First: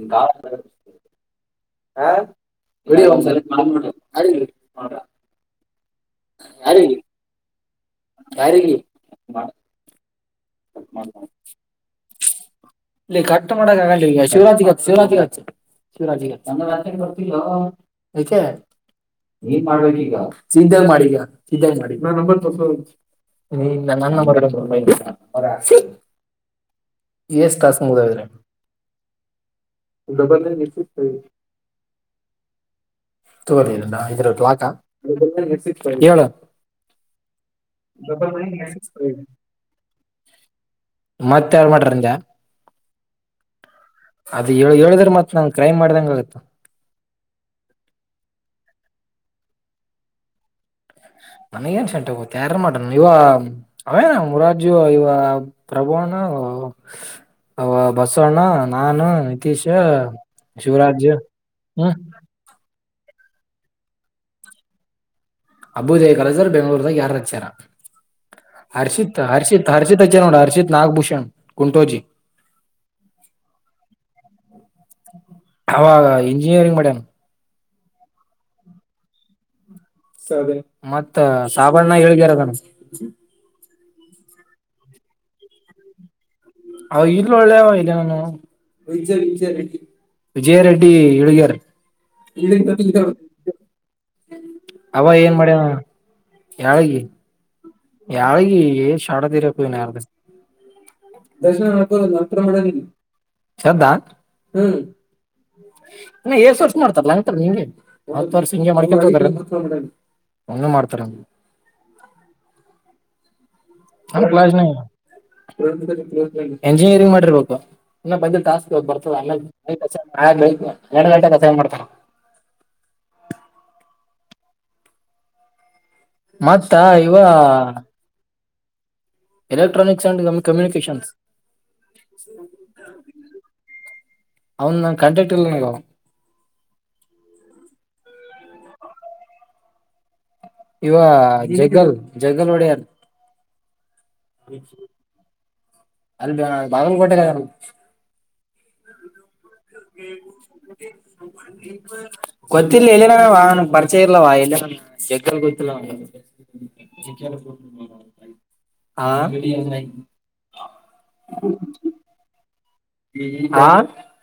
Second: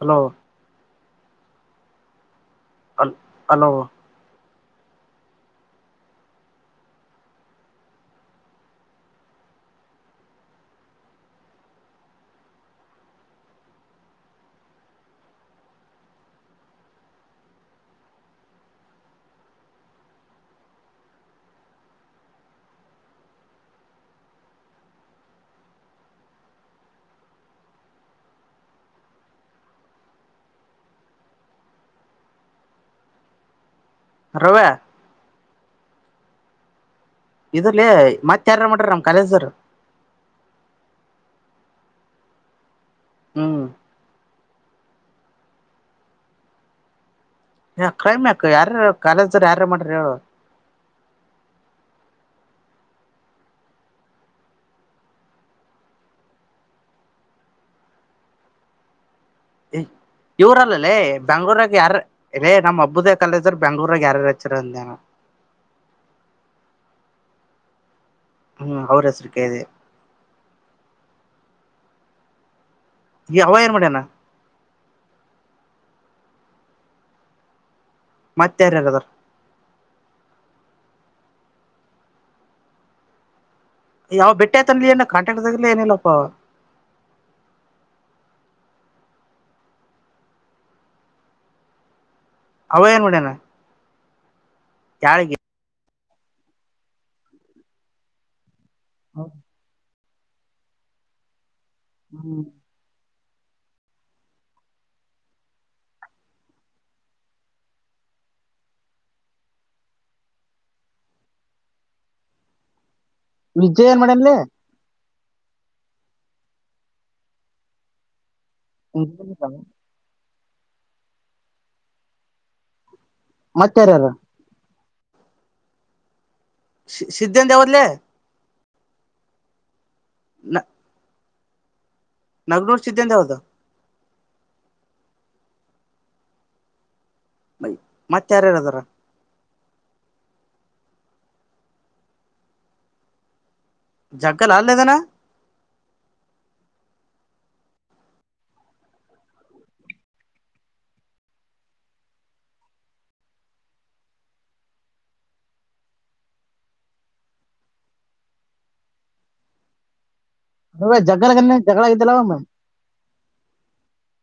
Hello ಗಾ ಹಾ ಒ ಅಲ್ ಒ್ಸ ಹಲೋ ಮಾಡ ಹದ ಅರಿ ಯಾರಿಗೆ ಇ ಕಟ್ಟ ಮಾಡ ಈಗ ಶಿವರಾತ್ಗ ಶಿವರಾತ್ಿವಾಗಗ ಎಷ್ಟ ತಾಸ ಮುಗ್ರ ತ ಹದ್ರಾಕ ರವ್ಯಾ ಹೇಳು ಇದ್ರಲ್ಲಿ ಮತ್ತ ಯಾರಾರ ಮಾಡ್ರಿ ನಮ್ ಕಾಲೇಜ್ರ ಮತ್ತ ಯಾರ್ ಮಾಡಟ್ರಂದ್ಯಾ ಹೂ ಅದ ಹೇಳ ಹೇಳದ್ರ ಮತ್ ನನ್ ಕ್ರೈಮ್ ಮಾಡ್ದಂಗ ಆಗತ್ತ ಯ ಕ್ರಮ್ಯಾಕ ಯಾರ ಕಾಲೇಜ್ದ್ರ ಯಾರ ಮಾಡ್ರಿ ಹೇಳು ನನಗ ನ್ ಸೆಂಟ ತಯಾರ ಮಾಡ ಇವ ಅವೇನ ಮುರಾಜು ಇವ ಪ್ರಭುಣ ಅವ ಬಸವಣ್ಣ ನಾನು ನಿತೀಶ್ ಇವರಲ್ಲಲ್ಲೇ ಶಿವರಾಜ್ ಬೆಂಗ್ಳೂರಾಗ ಯಾರ ಹ್ಮ್ ಇೇ ನಮ್ಮಬ್ಬ ಹಬ್ುದಯ ಕಾಲೇಜ್ರು ಬೆಂಗ್ೂರಾಗ ಯಾರು ಹೆಚ್ಚರ ಅಂದೇನು ಅಬೂಜಯ ಕಾಲೇಜ್ ಅವ್ರ ಬೆಂಗಳೂರಗ ಯಾರು ಅಚ್ಚರ ಹ್ಮ್ ಅವ್ರ ಹರ್ಷಿತ್ ಹೆಸರು ಕೇಳಿದೆ ಹರ್ಷಿತ್ ಹರ್ಷಿತ್ ಅಚ್ಚ ನೋಡ ಹರ್ಷಿತ್ ನಾಗಭೂಷಣ್ ಕುಂಟೋಜಿ ಈ ಅವ ಏನ್ ಮಾಡ್ಯಾನ ಅವಾಗ ಇಂಜಿನಿಯರಿಂಗ್ ಮಡ್ಯಾನ ಮತ್ತೆ ಯಾರ್ ಯಾರ್ ಅದರ ಮತ್ತ ಸಾಬರಣ್ಣ ಹೇಳ್ಗಾರದಾನ ಯಾವ್ ಬೆಟ್ಟೆತನ್ ಏನ ಕಾಂಟ್ಯಾಕ್ಟ್ ಆಗರ್ಲಲಿ ಏನಿಲ್ಲಪ್ಪ ಅವ ಅವ ಇಲ್ಲ ಒಳ್ಳೆವ ಇದೆ ನಾನು [unintelligible] ವಿಜಯ ರೆಡ್ಡಿ ಹೆಳಗಿಯರ್ ಇ [unintelligible] ಅವ ಏನ್ ಹ್ಮ್ ಮಾಡ್ಯನ [unintelligible] ಅವ ಏನ್ ಯಾಳಿಗೆ ಮಾಡ್ಯಣ ಯಾವಿಗೆ ಯಾವಿಗೆ ಶಡ ತೀರ ನ ಯಾರ ಹ್ಮ [unintelligible] ದರ್ಶನ ನಕ ನಂತರ ಹ್ಮ್ ಮಾಡನ್ ಇಲ್ಲಿ ಶ್ದಾ ಎಏಷ್ಟ ವರ್ಷ ಮಾಡ್ತಾರಲ್ಲತಾರ ನಿಂಗೆ ವರ್ ಹ ಒ ಮಾಡ್ತಾರ [unintelligible] ವಿಜಯಏನ್ ನಮ್ ಮಾಡನಿ [unintelligible] ಎಂಜಿನಿಯರಿಂಗ್ ಮಾಡಿರ್ಬೇಕು [unintelligible] ಬರ್ತದೆ ಅಲ್ಲ [unintelligible] [unintelligible] ಆ ಎರಡು ಗಂಟೆ ಕೆಲ್ಸ ಏನ್ ಮಾಡ್ತಾರ ಮತ್ಯಾರಾರ್ ಮತ್ತ ಇವ ಸಿದ್ಧಾಂತ ಯಾವದ್ಲೆ ಎಲ್ಲ [unintelligible] ಎಕ್ಟ್ರಾನಿಕ್ಸ ಅಂಡ್ ಕಮ್ಯನಿಕೇಶನ್ಸ್ [unintelligible] ನಗ್ನೂರ್ ಸಿದ್ದಂದ ಯಾವ್ದು ಅವನು ನ ಕಾಂಟ್ರಾಕ್ಟಲಿಲ್ಲ ಅವ್ ಮಯ ಮತ್ತ ಯಾರ್ಯಾರದಾರ ಇವ ಜಗಲ್ ಜಗಲ್ ಒಡೆಯಾರ ಜಗ್ಗಲ್ [unintelligible] ಅಲ್ಲೇದನ ಅಲ್ಲಿ ಬಾಗಲಕೋಟೆ [unintelligible] [unintelligible] ಗೋತಿಲ್ಲ ಎಲ್ಲಿನ ಅವಾ ಪರೀಚಯ ಇಲ್ಲ ಅವಾ ಎಲ್ಲಿ [unintelligible] ಹ ಝಡ ಝಗಡ [unintelligible] ಹ್ಮ ಹಾ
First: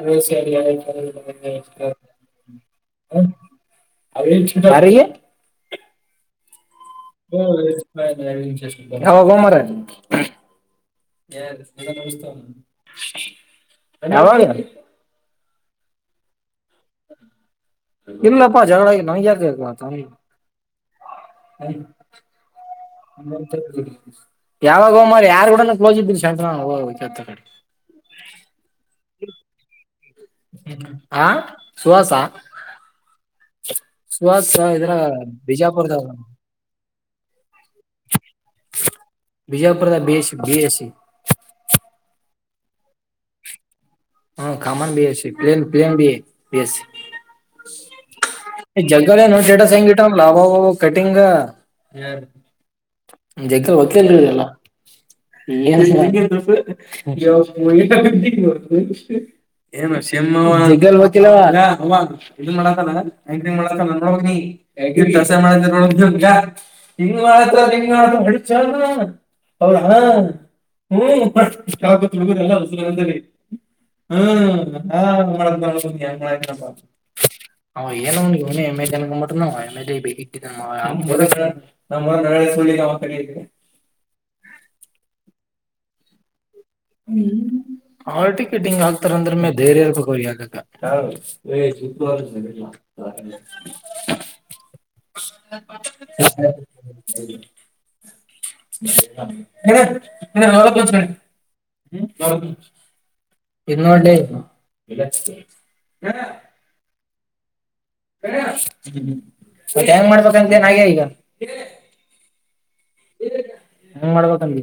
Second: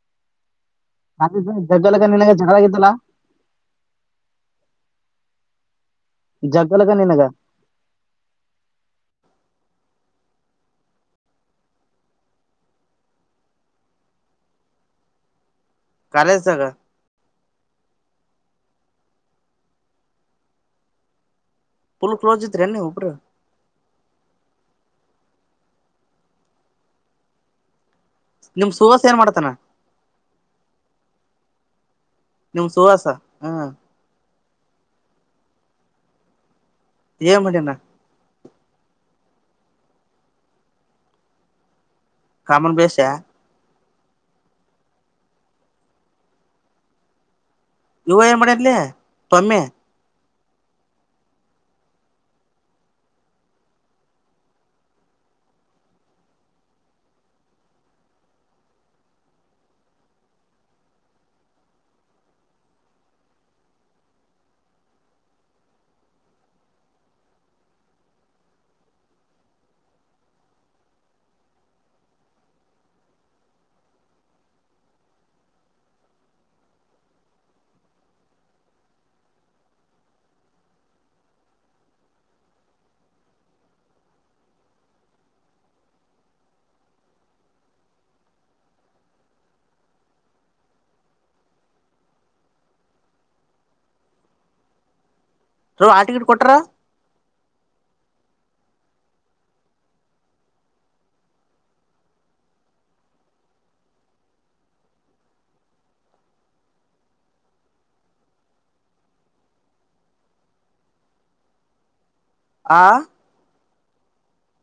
ಅ ಸರಿಯ ಜಗ್ಗಲಗ ನಿನಗ ಜಗಳ ಆಗಿದ್ದಲ್ಲ [unintelligible] [unintelligible] ಜಗ್ ಹೋಗೋ ಮಾರಯ್ [unintelligible] ಯಾವಗ, ಕಾಲೇಜ್ದಾಗ ಇಲ್ಲಪ್ಪಾ ಜಗಳ ಆಗಿ ನನಿಗ್ ಯಾಕ್ ಜಗಳ ಆತ ಫುಲ್ ಕ್ಲೋಸ್ ಇದ್ರೇನ್ ನೀವ್ ಒಬ್ರು ಯಾವಾಗೋ ಯಾರ ಕೂಡನು ಕ್ಲೋಸ್ ಇದ್ದೀರಿ ಶಂಕ್ರಣ [unintelligible] ನಿಮ್ ಸುವಾಸ ಏನ್ ಮಾಡ್ತಾನ? ಹ್ಮ ಆ ಸುವಾಸ ನಿಮ್ ಸುಹಾಸ ಹ್ಮ್ ಸುವಾಸ ಇದ್ರಾಗ ಬಿಜಾಪುರದಗ್ ಅನ. ಏನ್ ಮಾಡಿಯನ ಬೀಜಾಪುರದಾಗ್ B SC B S C. Common ಬೆಸ್ಸಿಯಾ ಹ common B S C plain plain B B S C. ನೀವ ಏನ್ ಮಾಡಯನ್ ಈ ಜಗ್ಗರೆ ನೋಟೆಡ್ ಸೈನ್ ಗಿಟಂ ಲಾಭ ಕಟಿಂಗ [unintelligible] ಇದುನ್ ಮಾಡಕಲ್ಲ. [unintelligible] ಏನೋ ಇವ್ನೆ [unintelligible] ಹ್ಮ್ ಹಾಲ್ ಟಿಕೆಟಿಂಗ್ ಆಕ್ತಾರ ಅಂದ್ರಮೇ ಧೈರ್ಯ ಇರ್ಬೆಕ್ ಅವ್ರಿಗ್ ಹಾಕಕ್ಕ ರವ್ ಆ ಟಿಕೆಟ್ ಕೊಟ್ರ [unintelligible] [unintelligible] [unintelligible] ಹ್ಮ್ ಯವ್ದೃದ್ ಇದ್ ನೋಡ್ಲೆ ಹಾ ಮತ್ ಹೆಂಗ್ ಮಾಡ್ಬೇಕಂತೇನ್ ಆಯ್ಯ ಈಗ ಆ ಹೆಂಗ್ ಮಾಡ್ಬೇಕಂದಿ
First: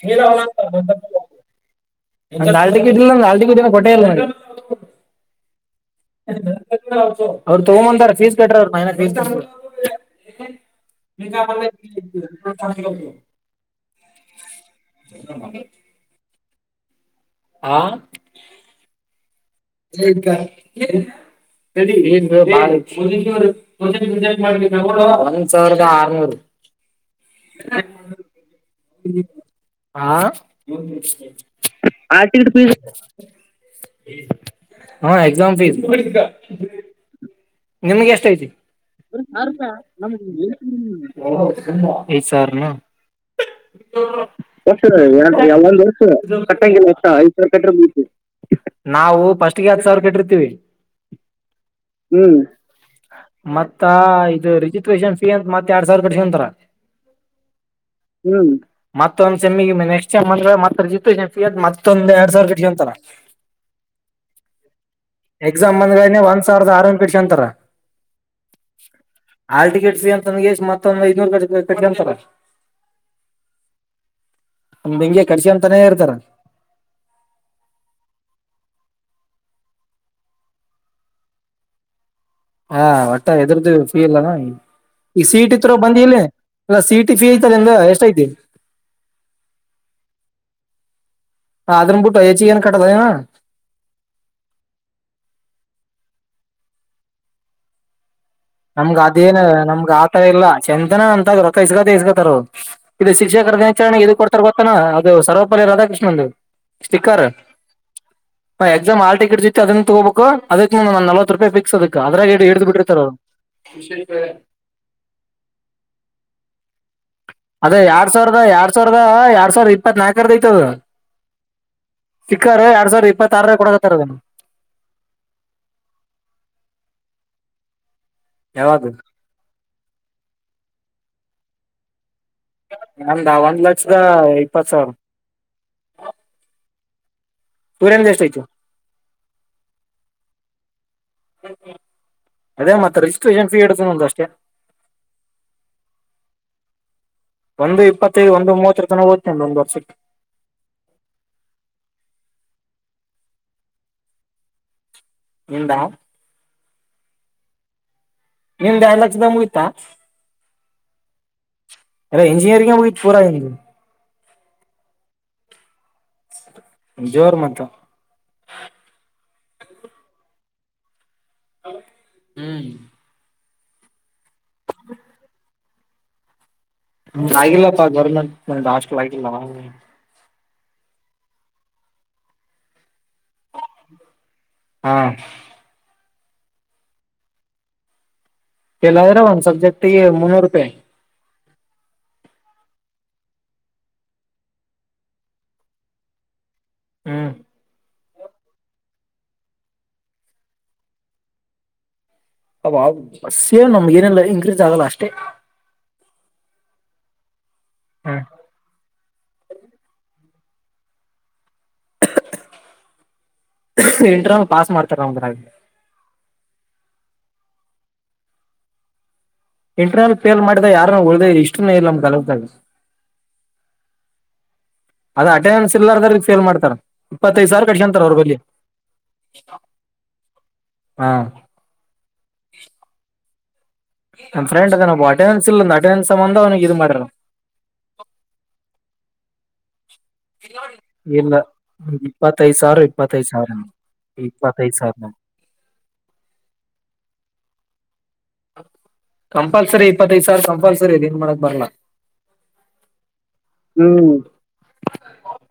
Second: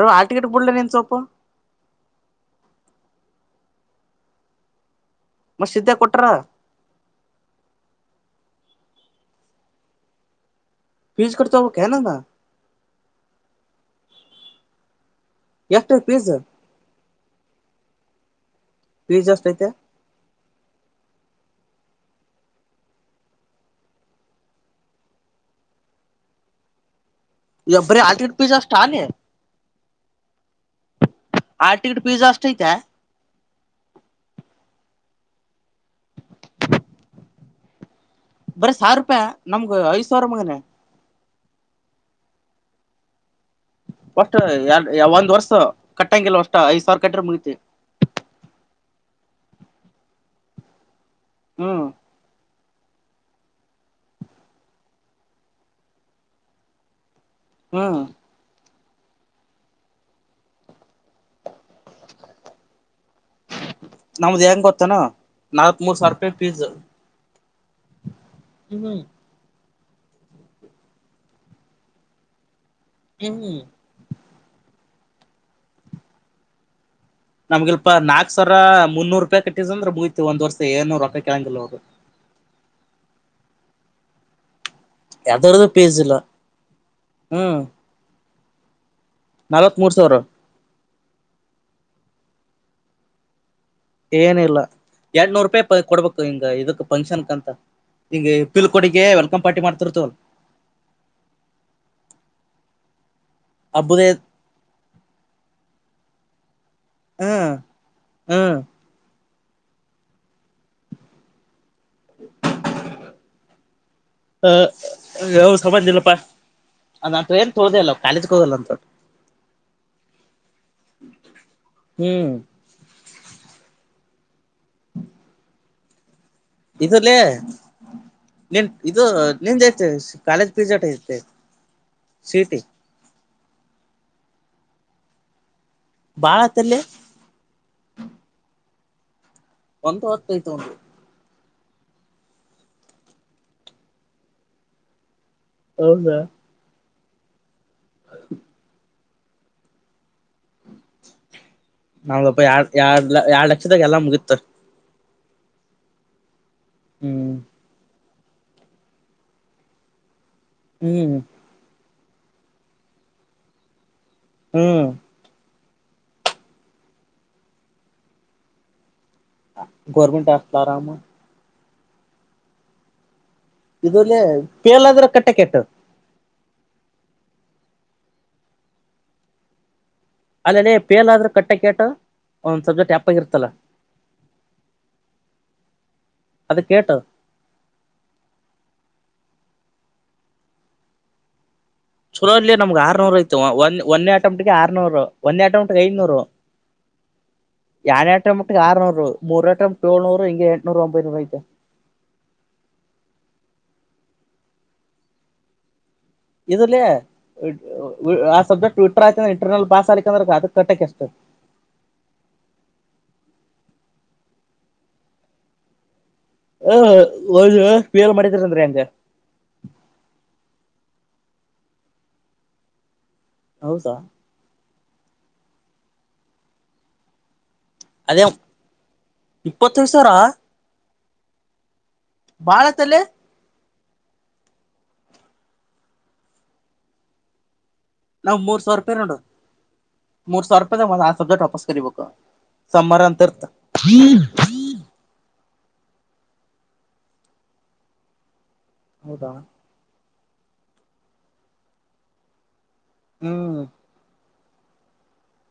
ರೊ ಹಾಲ್ಟಿಕೆಟ್ ಬುಡ್ಲೆ ನೀನ್ ಸೊಲ್ಪ ನಂದ್ ಹಾಲ್ಟಿಕೆಟ್ ಇಲ್ಲ ನಂಗ್ ಹಾಲ್ ಟಿಕೆಟ್ ಇನ್ನು ಕೊಟ್ಟೆ ಇಲ್ಲ ನಂಗೆ. ಮತ್ ಸಿದ್ದೆ ಕೊಟ್ರ ಅವ್ರು ತಗೊ ಬಂದಾರ ಫೀಸ್ ಕಟ್ರ ಅವ್ರು ನಾ ಇನ್ನ ಫೀಸ್ ಕಟ್ಟಿಲ್ಲ. ಫೀಸ್ ಕಟ್ಟ ತಗೋಬೇಕ ಏನಂದ [unintelligible] ಎಷ್ಟ ಫೀಸ್ ಹಾ ಫೀಸ್ ಎಶ್ [unintelligible] ಏ ಮಾಡ [unintelligible] ಒಂದ್ ಸಾವಿರದ ಆರ್ನೂರು. ಯ ಬರಿ ಆಟ ಪಿ ಅಷ್ಟ ಅಲ್ಲಿ ಹಾ ಆ ಟಿಕೆಟ್ ಫೀಸ್ ಆಟ ಅಷ್ಟ ಐತೆ ಹಾ ಎಕ್ಸಾಮ್ ಫೀಸ್ ನಿಮಗೆ ಎಷ್ಟ ಬರೀ ಸಾವಿರ ರೂಪಾಯಿ ನಮ್ಗ ಐದ್ ನಮ ಸಾವಿರ ಮಗನೇ ಸಾರ್ ನ ಒಷ್ಟ ಷ ಎ ಒಂದ್ ಒ ವರ್ಷ ಕಟ್ಟಂಗಿಲ್ಲ ಅಷ್ಟ ಐದ್ ಸಾವಿರ ಕಟ್ಟಂಗಿಲ್ಲರ್ ಕಟ್ಟ್ರ ಐದ ಮುಗತಿ ಕ ನಾವು ಫಸ್ಟ್ಗೆ ಹತ್ ಸಾವಿರ ಕಟ್ಟಿರ್ತಿೀವಿ ಹ್ಮ್ ಮತ್ತ ಇ ರಿಜಿಸ್ಟ್ರೇಷನ್ ಫೀ ಅಂತ ಮತ್ತೆ ಎರಡ್ ಸಾವಿರಪಕಂತಾರ ಹ್ಮ ಹ್ಮ್ ಮತ್ತೊಂದ್ ಸೆಮ್ಮಿ ನೆಕ್ಸ್ಟ್ ಟಮ್ ಅಂದ್ರೆ ಮತ್ತ ಮತ್ತೊಂದು ಎರಡು ಸ ಅಂತಾರ ನಮ್ದ ಹೆಂಗ ಗೊತ್ತನಾ ಎಕ್ಸಾಮ್ ನಾಲ್ತ್ ಮೂರ್ ಸಾವಿರ ಬಂದ್ಗಳನೆ ರೂಪಾಯಿ ಒಂದ್ ಸಾವಿರದ ಪೀಜ್ಮ ಆರ್ನೂರ್ ಕಟ್ಕೊಂತಾರ ಅಂತಷ್ಟ ಮತ್ತೊಂದ ಐನೂರು ಕ ಅಂತಾರ ಹ ನಮ ಹಿಂಗೆ ಕಡ್ಸಿ ಅಂತಾನೇ ಇರ್ತಾರ ನಮ್ಗೆಲ್ಪ ನಾಕ್ ಸಾವಿರ ಮುನ್ನೂರು ರೂಪಾಯಿ ಕಟ್ಟ್ ಅಂದ್ರೆ ಮುಗತಿ ಒಂದ್ ವರ್ಷ ಏಡ್ನೂರು ರೂಪಾಯಿ ಕೆಳಂಗಿಲ್ಲ ಅವ್ರು ಹಾ ಒಟ್ಟ ಎದ್ರ್ದು ಫೀ ಇಲ್ಲಾನ ಈ ಈ ಯಾವ್ದರ್ದು ಸೀಟಿತ್ರರ ಬಂದ ಪೇಜ್ ಇಲ್ಲ ಇಲ್ಲಿ ಎಲ್ಲ ಸೀಟ ಫೀ ಐತಲ್ಲ ಹ್ಮ್ ನಿಂಗ ಎಷ್ಟ ಐತಿ ನಲ್ವತ್ ಮೂರ್ ಸಾವಿರ ಹದರಂಬುಟ್ಟೋ ಚನ್ ಕಟ್ಟದ ಏನಿಲ್ಲ ಎರಟ್ನೂರು ರೂಪಾಯಿ ಕೊಡ್ಬೇಕು ಹಿಂಗ ಇದಕ್ ಫಂಕ್ಷನ್ಕ್ಂತ ನಮ್ಗ ಅದೇನ್ ನಮ್ಗ ಆತರ ಇಲ್ಲ ಚಂದನ ಅಂತದ್ ರಥ ಇಸ್ಗತ್ತ ಇಸ್ಗತ್ತಾರ ಇದು ಶಿಕ್ಷಕರ ದಿನಾಚರಣೆಗೆ ಹಬ್ಬದ ಇದು ಕೊಡ್ತಾರ ಗತ್ತತನಾ ಅದು ಸರ್ವಪಾಲಯ ರಾಕೃಷ್ಣನ್ಂದು ಸ್ಟಿಕರ್ ಹ್ಮ್ ಹ್ಮ್ ಎದಮ ಹಲ್ಟಿಕಟ್ ಅದನ್ನ ತಗೋಬೇಕು ಅದಕ್ ನಲ್ವ ರೂಪಾಯಿ ಿಕ್ಸ್ ಅದಕ್ಕೆ ಗಾ್ರ ಗೇಡೆ ಹಡ್ದು ಬಿಟ್ಟರ್ತಾರ ಅವರು ಹ ಯವು ಸಮಾಜಿಲ್ಲಪ್ಪಾ ಅದೇ ಎರಡ್ ಸಾವಿರದ ಎರಡ್ ಸಾವಿರದ ಎರಡ್ ಸಾವಿರದ ಇಪ್ಪತ್ ನಾಲ್ಕರದ ಐತದ ಹ್ಮ್ ಸಿಕ್ಕರ್ ಎರಡ್ ಸಾವಿರದ ಇಪ್ಪತ್ತ ಆಾರ ಕೊಡಕತ್ತಾರದ ಹ್ಮ ಇಲ್ಲ ನಿನ್ ಯಾವಾಗ ಇದು ನಿಂದಐತೆ ಕಾಲೇಜ್ ಪಿಜ ಟ ಐತೆ ಸೀಟಿ ನಮ್ದ ಒಂದ್ ಲಕ್ಷದ ಇಪತ್ತು ಸಾವಿರ ಬಾಳತ್ತಲ್ಲೆ [unintelligible] ಒಂದು ಹತ್ತೈತು ಅವಂದು ಅದೇ ಮತ್ತೆ ರಿಜಿಸ್ಟ್ರಷನ್ ಫೀ ಇಡತಂದ ಅಷ್ಟೇ ಹೌದಾ ಒಂದು ಇಪ್ಪತ್ತ ಒಂದು ಮೂವಟ್ರು ತನ ನಂಬರ್ [unintelligible] ನಾವಪ್ಪ ಯಾರ್ ಎರಡು ಲಕ್ಷದಾಗ ಎಲ್ಲ ಮುಗಿತ ನಿಂದ ಹ್ಮ್ ನಿಮ್ದ ಎರಡು ಲಕ್ಷದ ಮುಗಿತಾ ಹ್ಮ್ ಎಲ್ಲ ಇಂಜಿನಿಯರಿಂಗೋಗ ಪೂರ ಹ್ಮ್ ಜೋರ್ ಮತ್ತ ಗೌರ್ಮೆಂಟ್ ಹಾಸ್ಟೆಲ್ ಆರಾಮ ಹ್ಮ್ ಇದುಲ್ಲೇ ಕೇಳಾದ್ರ ಕಟ್ಟೆ ಕೆಟ್ಟ ಆಗಿಲ್ಲಪ್ಪ ಗೌರ್ಮೆಂಟ್ ಹಾಸ್ಟೆಲ್ ಆಗಿಲ್ಲ ಅಲ್ಲ ಪೇಲ್ ಆದ್ರೂ ಕಟ್ಟೆ ಕೇಟ್ಟ ಒಂದ್ ಸಬ್ಜೆಕ್ಟ್ ಯಪ್ಪಾಗಿರ್ತಲ್ಲ ಹಾ ಅದಕ್ಕೆ ಎಷ್ಟು ಇಲ್ಲಾದ್ರೆ ಒಂದ್ ಸಬ್ಜೆಕ್ಟ್ಗೆ ಮುನ್ನೂರು ರೂಪಾಯಿ ಚಲೋ ನಮ್ಗ್ ಆರ್ನೂರು ಐತ ಒಂದೇ ಅಟೆಂಪ್ಟ್ಗೆ ಆರ್ನೂರು ಒಂದೇ ಅಟೆಂಟ್ಗೆ ಐದನೂರು ಹ್ಮ್ ಅಟೆಂಪ್ಟ್ ಆರುನೂರು ಮೂರ್ ಅಟೆಂಪ್ಟ್ ಏಳ್ನೂರು ಹಂಗೆ ಎಂಟುನೂರ ಒಂಬೈನೂರು ಐತೆ [unintelligible] ನಮ್ಗ ಏನೆಲ್ಲ ಇನ್ಕ್ರೀಸ್ ಆಗಲ್ಲ ಅಷ್ಟೇ ಇದುಲ್ಲೆ ಹ್ಮ್ ಆ ಸಬ್ಜೆಕ್ಟ್ಟರ್ ಆಯತ ಅಂದ್ರ ಇಂಟರ್ನಲ್ ಬಾಸ್ ಆಲಿ ಅಂದ್ರ ಅದಕ್ಕೆ [unintelligible] ಇಂಟರ್ನಲ್ ಪಾಸ್ ಮಾಡ್ತಾರ ಒಂದ್ರ ಹಾ [unintelligible] ಹೆಂಗೆ ಇಂಟರ್ನಲ್ ಪೇಲ್ ಮಾಡಿದ ಯಾರ ಒಳ್ದ ಇಷ್ಟು ಇಲ್ಲ ನಮ್ ಕಲದಲ್ಲಿ ಹೌದಾ ಅದ ಅಟೆಂಡೆನ್ಸ್ ಇಲ್ಲಾರದ್ರ ಫೇಲ್ ಮಾಡ್ತಾರ ಇಪ್ಪತ್ತೈದು ಸಾವಿರ ಕಟ್ಕೊಂತಾರ ಅವ್ರ ಅದೇ ಬಲ್ಲಿ [inaudible] ಇಪಾತೈದು ಸಾವಿರ ಹಾ ಬಳತಲ್ಲೇ ನಮ್ಮ ಫ್ರೆಂಡು ಅಟೆಂಡೆನ್ಸ್ ಇಲ್ಲಂದ ಅಟೆಂಡೆನ್ಸ್ ಸಂಬಧ ಅವನಿಗೆ ಇದು ಮಾಡರು ನಾವ್ ಮೂರ್ ಸಾವಿರ ರೂಪಾಯಿ ನೋಡು ಮೂರ್ ಸಾವಿರ ರೂಪಾಯಿದಾಗ ಒಂದ್ ಆ ಇಲ್ಲ ಸಬ್ಜೆಕ್ಟ್ ವಾಪಸ್ ಕರಿಬೇಕು ಇಪ್ಪತ್ತೈದು ಸಾವಿರ ಸಮ್ಮರ್ ಅಂತ ಇಪ್ಪತ್ತೈದು ಇರ್ತ ಸಾವಿರ ಇಪ್ಪತ್ತೈದು ಸಾವಿರ ಹೌದಾ ಕಂಪಲ್ಸರಿ ಇಪ್ಪತ್ತೈದು್ ಸಾವರ ಕಂಪಲ್ಸರಿ ಅದ ಏನ್ ಮಾಡಕ್ ಬರ್ಲಾ ಹ್ಮ್ ಹ್ಮ್ [inaudible]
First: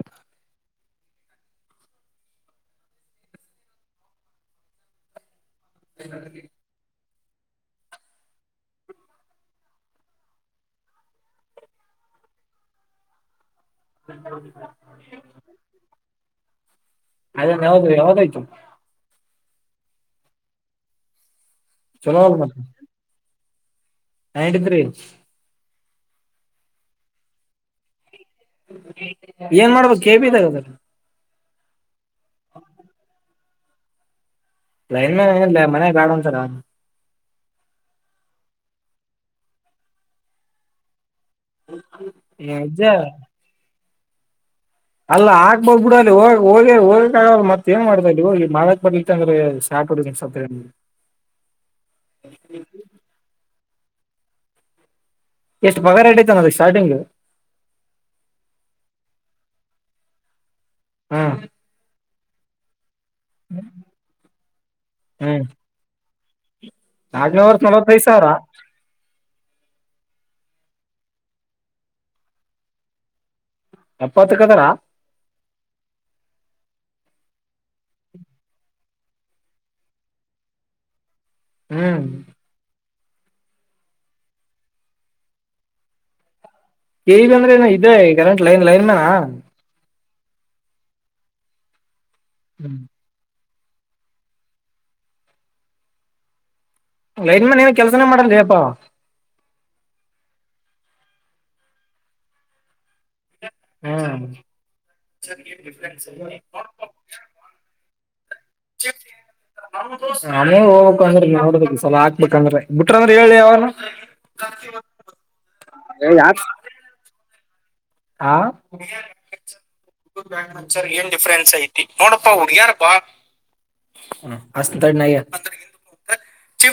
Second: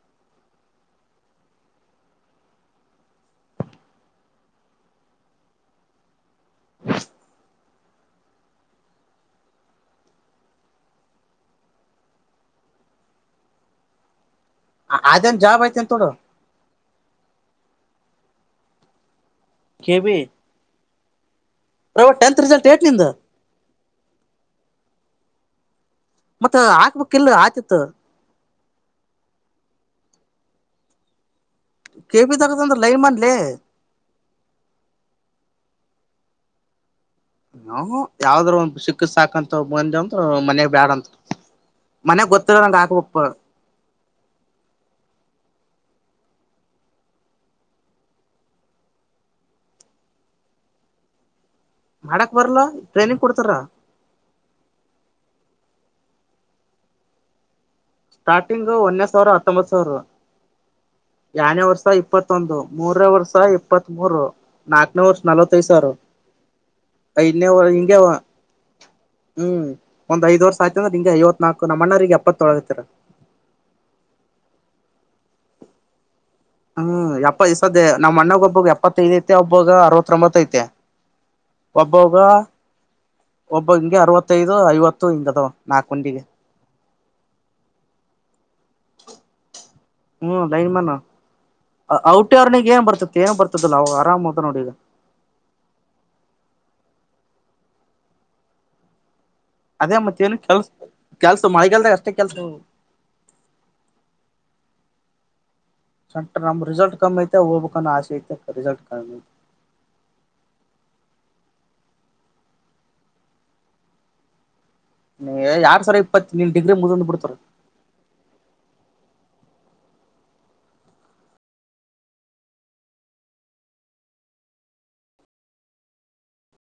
[inaudible] ಹ್ಮೌ ಅದೇನ್ ಜಾಬ್ ಐತಿ ಅಂತ ನೋಡು ಅದ ಯಾವದು ಯಾವದಾಯ್ತು ಕೆವಿ ರವಾ ಟೆಂತ್ ರಿಸಲ್ಟ್ ಏಟ್ ನಿಂದ ಹಾ ಹೇಳಿದ್ರಿ ಮತ್ತ ಹಾಕ್ಬೇಕಕ್ ಇಲ್ ಆತಿತ್ತು ಏನ್ ಮಾಡ್ಬೇಕದು ಕೆಬ ತಗದಾರ ಕೆಪಿ ತರದ ಅಂದ್ರ ಲೈಮನ್ಲೆ ಲೈನ್ ಮನ್ ಏ ಮನ ಬ್ಯಾಡಒಂತರ ಅವ ನ ಯಾವ್ದ್ರ ಒಂದ ಚಿಕ್ಕ ಸಾಕಂತ ಮುಂದಜ ಅಂದ್ರ ಮನೆಯಾಗ ಬ್ಯಾಡ ಅಂತ ಮನ್ಯಾಗ ಗೊತ್ತಿಲ್ಲ ನಂಗ ಆತ ಇಜ್ಜ ಒಪ್ಪ ಅಲ್ಲ ಆಾಕ್ಬ ಬಿಡ ಅಲ್ಲಿ ಹ ಹೋಗ ಹೋಗಕ್ ಆಗ ಮತ್ತತ್ ಏನ್ ಮಾಡುದ ಇಲ್ಲಿ ಹೋಗಿ ಮಾಡಕ್ ಬರ್ಲಿತ್ತ ಅಂದ್ರೆ ಸ್ಯಾಟ್ ಮಾಡಕ್ ಬರ್ಲ್ಲ ಟ್ರೈನಿಂಗ್ ಕೊಡ್ತಾರ ಎಷ್ಟು ಪಗ ಇಟೈತೆ ನದಗ್ ಸ್ಟಾರ್ಟಿಂಗ್ ಸ್ಟಾರ್ಟಿಂಗು ಒನ್ನೇ ಸಾವಿರ ಹತ್ತೊಂಬತ್ತು ಸಾವಿರ ಹ್ಞೂ ಎರಡೂನೇ ವರ್ಷ ಇ ಇಪ್ಪತ್ತೊಂದು ಮೂರೇ ವರ್ಷ ಇಪ್ಪತ್ತ್ ಮೂರು ನಾಲ್ಕನೇ ವರ್ಷ ನಲ್ವತ್ತೈದು ಸಾವಿರ ನನೇ ಐದನೇ ವರ್ ಹಿಂಗೆ ನಲವತ್ತೈಐ ಸಾವಿರ ಹ್ಮ್ ಒಂದ್ಐದ ವರ್ಷ ಆಯ್ತ ಅಂದ್ರೆಂ ಐವತ್ ನಲ್ ನಣ್ಣರಿಗೆ ಎಪ್ಪತ್ತೊಳಗತ್ತತರ ಎಪ್ಪಾತ್ ಕದರಾ ಹ್ಮ್ ಎಪ್ಪ ಸದ ನಮ್ಮ್ ಮಣ್ಣಗ್ ಒಬ್ಬಗ್ ಎಪ್ಪತ್ತೈದ್ ಐತೆ ಒಬ್ಬಗ ಅರವತ್ತೊಂಬತ್ತ ಐತೆ ಹ್ಞೂ ಒಬ್ಬಗ ಒಬ್ಬ ಹಿಂಗೆ ಅರವತ್ತೈದು ಐವತ್ತು ಹಿಂಗದು ನಾಕು ಮಂದಿ ಕೇಲ್ ಅಂದ್ರೆನ ಇೇ ಲೈನ್ ಲೈನ್ ಮಾನ ಹ್ಮ್ ಲೈನ್ ಮ್ಯಾನ್ ಔಟಿರ್ನಿಗೆ ಏನ್ ಬರ್ತತಿ ಏ ಬರ್ ಲ್ಲ ಅವಾಗ ಆರಾಮತ ನೋಡಿಗ ಲೈನ್ ಮನನ ಕೆಲ್ಸನೇ ಮಾಡನ್ರಿಪ್ಪಾ ಅದೇ ಮತ್ತೆ ಏನು ಕೆಲ್ಸ ಕೆಲ್ಸ ಮಳೆಗಲ್ದ ಅಷ್ಟೇ ಕೆಲ್ಸ ಹಾ ಸೆಂಟ್ರ ನಮ್ ರಿಸಲ್ಟ್ ಕಮ್ಮಿ ಐತೆ ಹೋಗ್ಬೇಕನ್ನೋ ಆಸೆ ಐತೆ ರಿಸಲ್ಟ್ ಕಮ್ಮಿ ನಾನೇ ಹೋಗಂದ್ರೆ ನೋಡ ಒಂದ್ಸಲ ಹಾಕ್ಬೇಕಂದ್ರೆ ಬಿಟ್ರಂದ್ರೆ ಹೇಳಿ ಯಾರ ಹ ಹ ಡಿಫೆನ್ಸ್ ಐತಿ ನೋಡ ಹುಡುಗ್ಯಾರ ಬಾ ಅಚ್ಚ ತಡಿ